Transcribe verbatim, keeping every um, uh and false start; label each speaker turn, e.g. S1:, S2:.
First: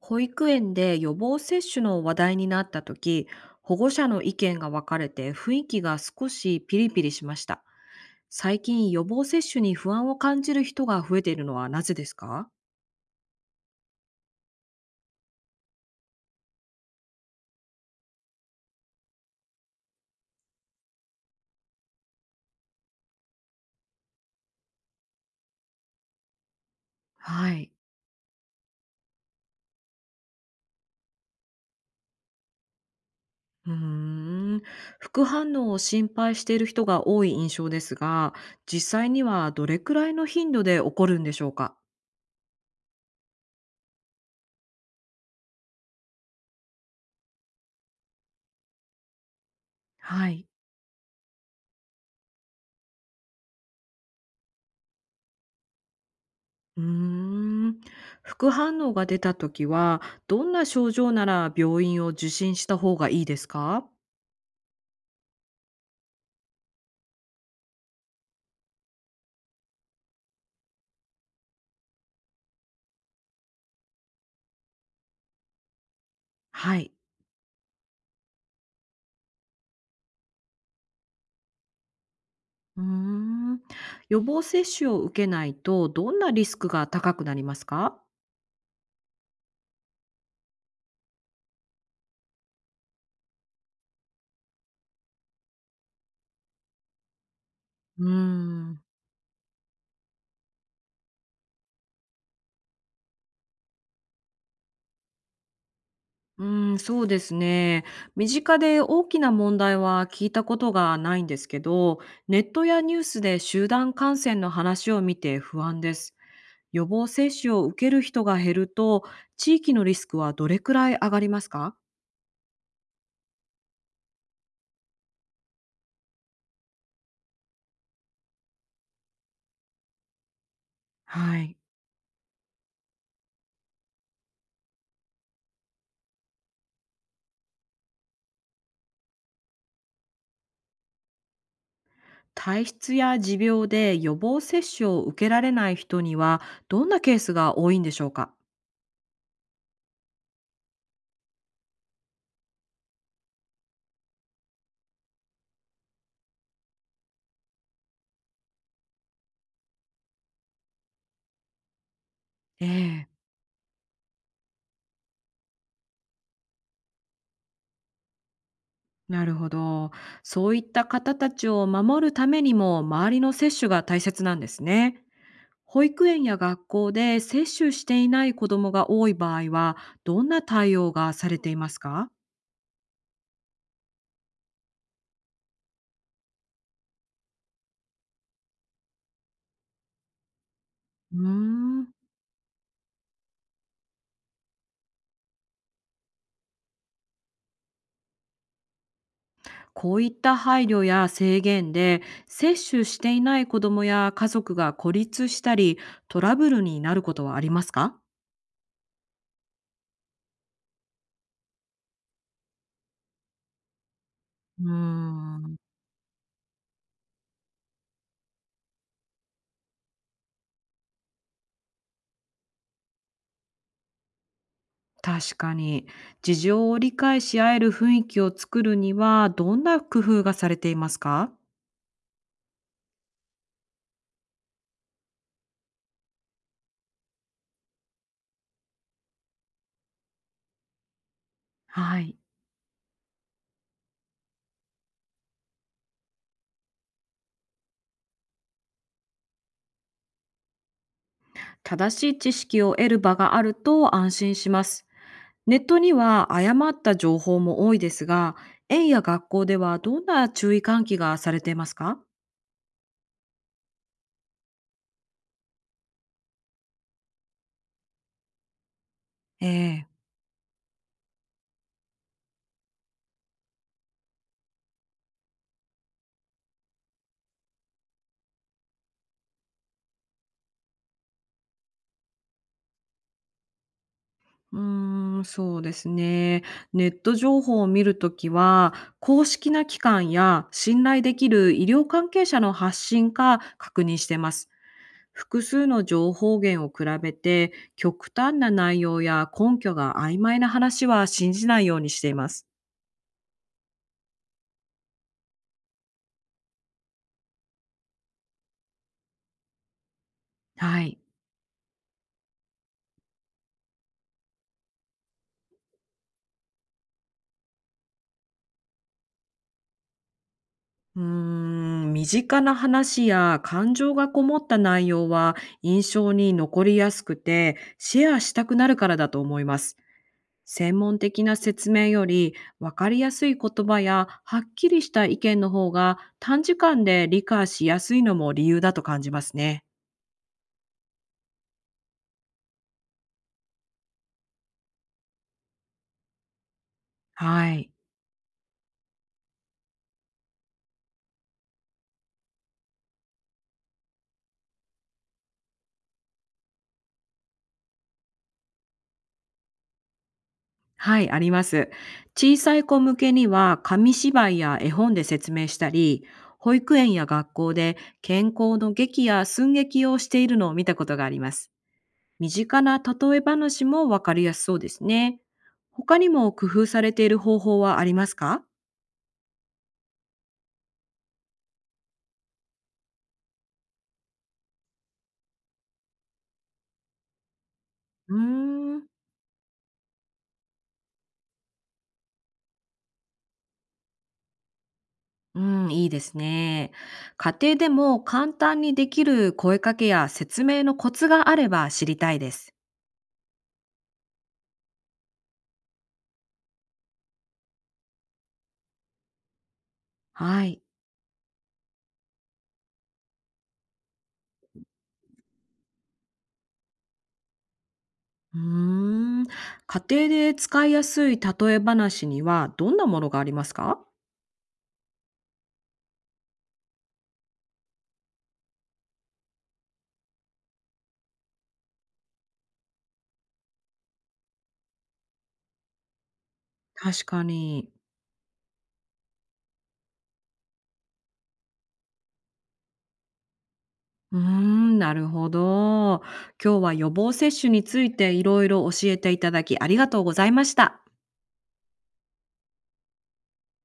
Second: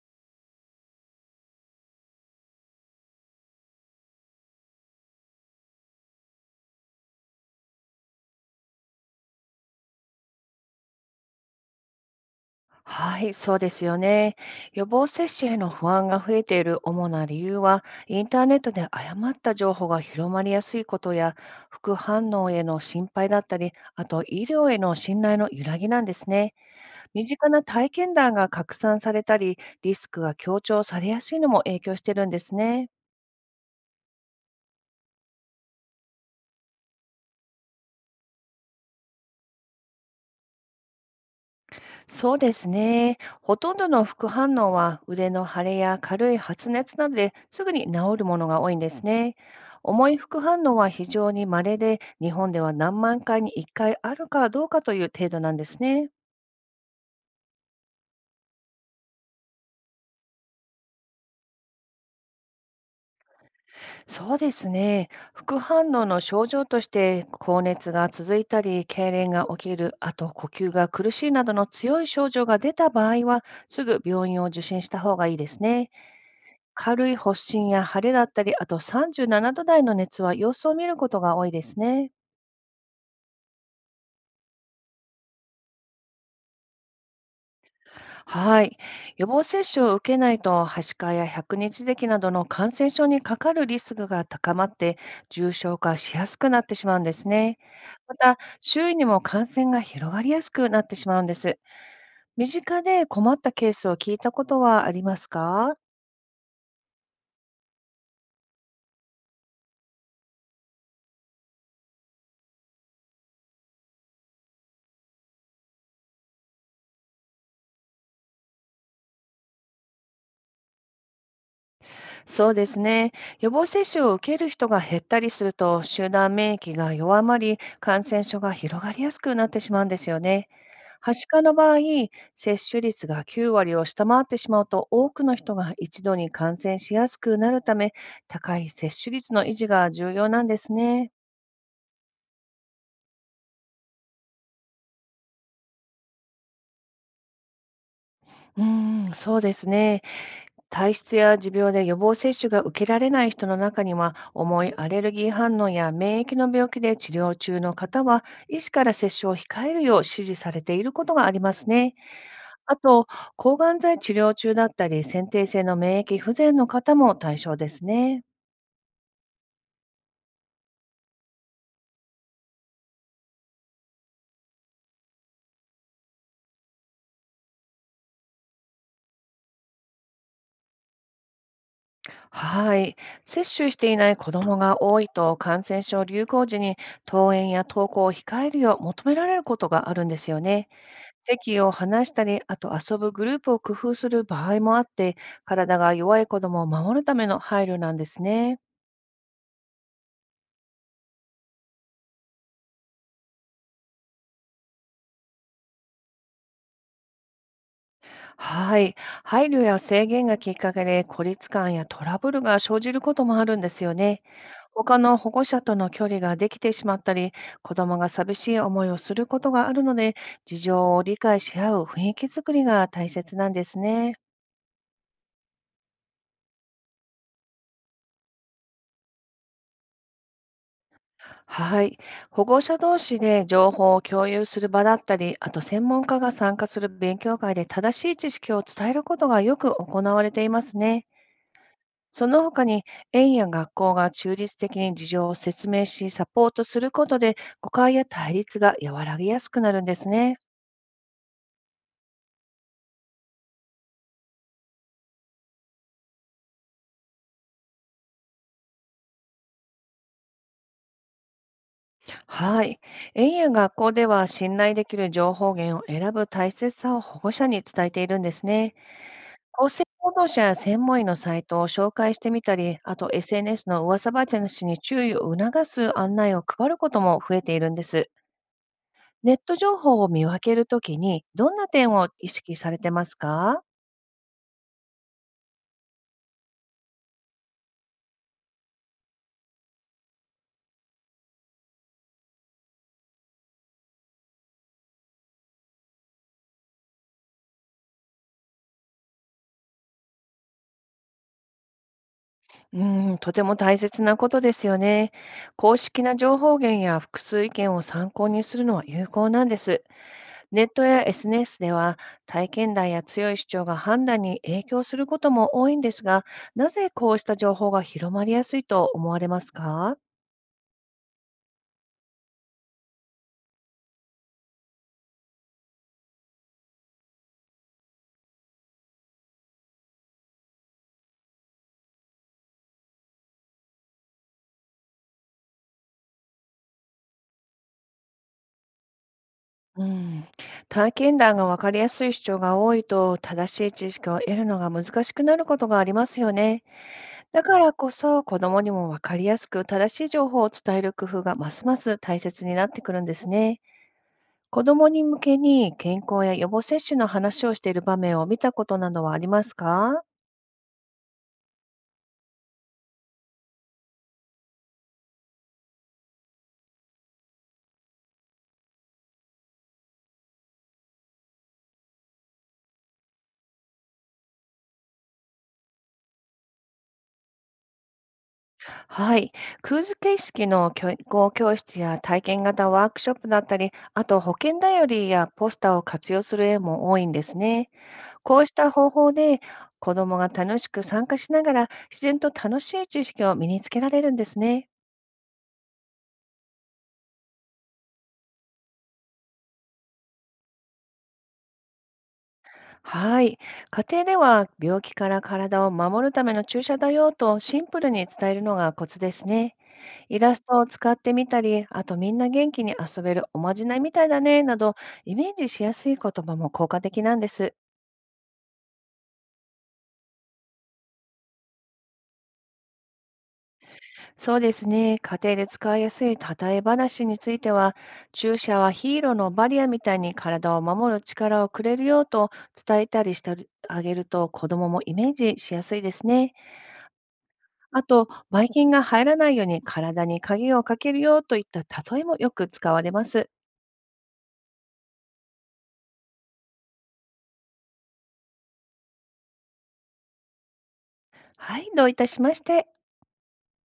S1: 保育園で予防接種の話題になった時、保護者の意見が分かれて雰囲気が少しピリピリしました。最近、予防接種に不安を感じる人が増えているのはなぜですか？
S2: はい、そうですよね。予防接種への不安が増えている主な理由は、インターネットで誤った情報が広まりやすいことや、副反応への心配だったり、あと医療への信頼の揺らぎなんですね。身近
S1: は
S2: な
S1: い。
S2: 体験談が拡散されたり、リスクが強調されやすいのも影響してるんですね。
S1: うーん。副反応を心配している人が多い印象ですが、実際にはどれくらいの頻度で起こるんでしょうか？
S2: そうですね。ほとんどの副反応は腕の腫れや軽い発熱などですぐに治るものが多いんですね。重い
S1: は
S2: 副
S1: い。
S2: 反応は非常に稀で、日本では何万回にいっかいあるかどうかという程度なんですね。
S1: うーん。副反応が出た時は、どんな症状なら病院を受診した方がいいですか？
S2: そうですね。副反応の症状として、高熱が続いたり、痙攣が起きる、あと呼吸が苦しいなどの強い症状が出た場合は、すぐ病院を受診した方がいいですね。
S1: はい。
S2: 軽い発疹や腫れだったり、あとさんじゅうななど台の熱は様子を見ることが多いですね。
S1: うーん。予防接種を受けないと、どんなリスクが高くなりますか？
S2: はい。予防接種を受けないと、はしかや百日咳などの感染症にかかるリスクが高まって、重症化しやすくなってしまうんですね。
S1: うー
S2: また、
S1: ん。
S2: 周囲にも感染が広がりやすくなってしまうんです。身近で困ったケースを聞いたことはありますか？
S1: うーん、そうですね。身近で大きな問題は聞いたことがないんですけど、ネットやニュースで集団感染の話を見て不安です。予防接種を受ける人が減ると、地域のリスクはどれくらい上がりますか？
S2: そうですね。予防接種を受ける人が減ったりすると、集団免疫が弱まり、感染症が広がりやすくなってしまうんですよね。はし
S1: は
S2: かの
S1: い。
S2: 場合、接種率がきゅう割を下回ってしまうと、多くの人が一度に感染しやすくなるため、高い接種率の維持が重要なんですね。
S1: 体質や持病で予防接種を受けられない人には、どんなケースが多いんでしょうか？
S2: うーん、そうですね。体質や持病で予防接種が受けられない人の中には、重いアレルギー反応や免疫の病気で治療中の方は、医師から接種を控えるよう指示されていることがありますね。
S1: え
S2: あと、
S1: え、
S2: 抗がん剤治療中だったり、先天性の免疫不全の方も対象ですね。
S1: なるほど。そういった方たちを守るためにも、周りの接種が大切なんですね。保育園や学校で接種していない子どもが多い場合は、どんな対応がされていますか？
S2: はい。接種していない子どもが多いと、感染症流行時に登園や登校を控えるよう求められることがあるんですよね。
S1: うー
S2: 席を
S1: ん。
S2: 離したり、あと遊ぶグループを工夫する場合もあって、体が弱い子どもを守るための配慮なんですね。
S1: こういった配慮や制限で、接種していない子どもや家族が孤立したり、トラブルになることはありますか？
S2: はい。配慮や制限がきっかけで孤立感やトラブルが生じることもあるんですよね。
S1: うー
S2: 他の保護
S1: ん。
S2: 者との距離ができてしまったり、子どもが寂しい思いをすることがあるので、事情を理解し合う雰囲気づくりが大切なんですね。
S1: 確かに。事情を理解し合える雰囲気を作るには、どんな工夫がされていますか？
S2: はい。保護者同士で情報を共有する場だったり、あと専門家が参加する勉強会で正しい知識を伝えることがよく行われていますね。
S1: はい。
S2: その他に、園や学校が中立的に事情を説明し、サポートすることで、誤解や対立が和らぎやすくなるんですね。
S1: 正しい知識を得る場があると安心します。ネットには誤った情報も多いですが、園や学校ではどんな注意喚起がされていますか？
S2: はい。園や学校では、信頼できる情報源を選ぶ大切さを保護者に伝えているんですね。
S1: え
S2: 厚生
S1: え。
S2: 労働者や専門医のサイトを紹介してみたり、あと エスエヌエス の噂話に注意を促す案内を配ることも増えているんです。ネット情報を見分けるときに、どんな点を意識されてますか？
S1: うーん、そうですね。ネット情報を見るときは、公式な機関や信頼できる医療関係者の発信か確認してます。複数の情報源を比べて、極端な内容や根拠が曖昧な話は信じないようにしています。
S2: うーん、とても大切なことですよね。公式な情報源や複数意見を参考にするのは有効なんです。ネッ
S1: は
S2: ト
S1: い。
S2: や エスエヌエス では体験談や強い主張が判断に影響することも多いんですが、なぜこうした情報が広まりやすいと思われますか？
S1: うーん、身近な話や感情がこもった内容は印象に残りやすくてシェアしたくなるからだと思います。専門的な説明より分かりやすい言葉やはっきりした意見の方が短時間で理解しやすいのも理由だと感じますね。
S2: うん、体験談が分かりやすい主張が多いと正しい知識を得るのが難しくなることがありますよね。だ
S1: は
S2: か
S1: い。
S2: らこそ子どもにも分かりやすく正しい情報を伝える工夫がますます大切になってくるんですね。子どもに向けに健康や予防接種の話をしている場面を見たことなどはありますか？
S1: はい、あります。小さい子向けには紙芝居や絵本で説明したり、保育園や学校で健康の劇や寸劇をしているのを見たことがあります。身近な例え話もわかりやすそうですね。他にも工夫されている方法はありますか？
S2: はい。クーズ形式の教育語教室や体験型ワークショップだったり、あと保健だリりやポスターを活用する絵も多いんですね。
S1: うー
S2: こうした
S1: ん。
S2: 方法で子どもが楽しく参加しながら自然と楽しい知識を身につけられるんですね。
S1: うん、いいですね。家庭でも簡単にできる声かけや説明のコツがあれば知りたいです。
S2: はい。家庭では病気から体を守るための注射だよとシンプルに伝えるのがコツですね。イラス
S1: は
S2: ト
S1: い。
S2: を使ってみたり、あとみんな元気に遊べるおまじないみたいだね、など、イメージしやすい言葉も効果的なんです。
S1: うーん。家庭で使いやすい例え話にはどんなものがありますか？
S2: そうですね、家庭で使いやすい例え話については、注射はヒーローのバリアみたいに体を守る力をくれるよと伝えたりしてあげると、子供もイメージしやすいですね。
S1: 確かに。
S2: あと、ばい菌が入らないように体に鍵をかけるよといった例えもよく使われます。
S1: うーん、なるほど。今日は予防接種についていろいろ教えていただき、ありがとうございました。
S2: はい、どういたしまして。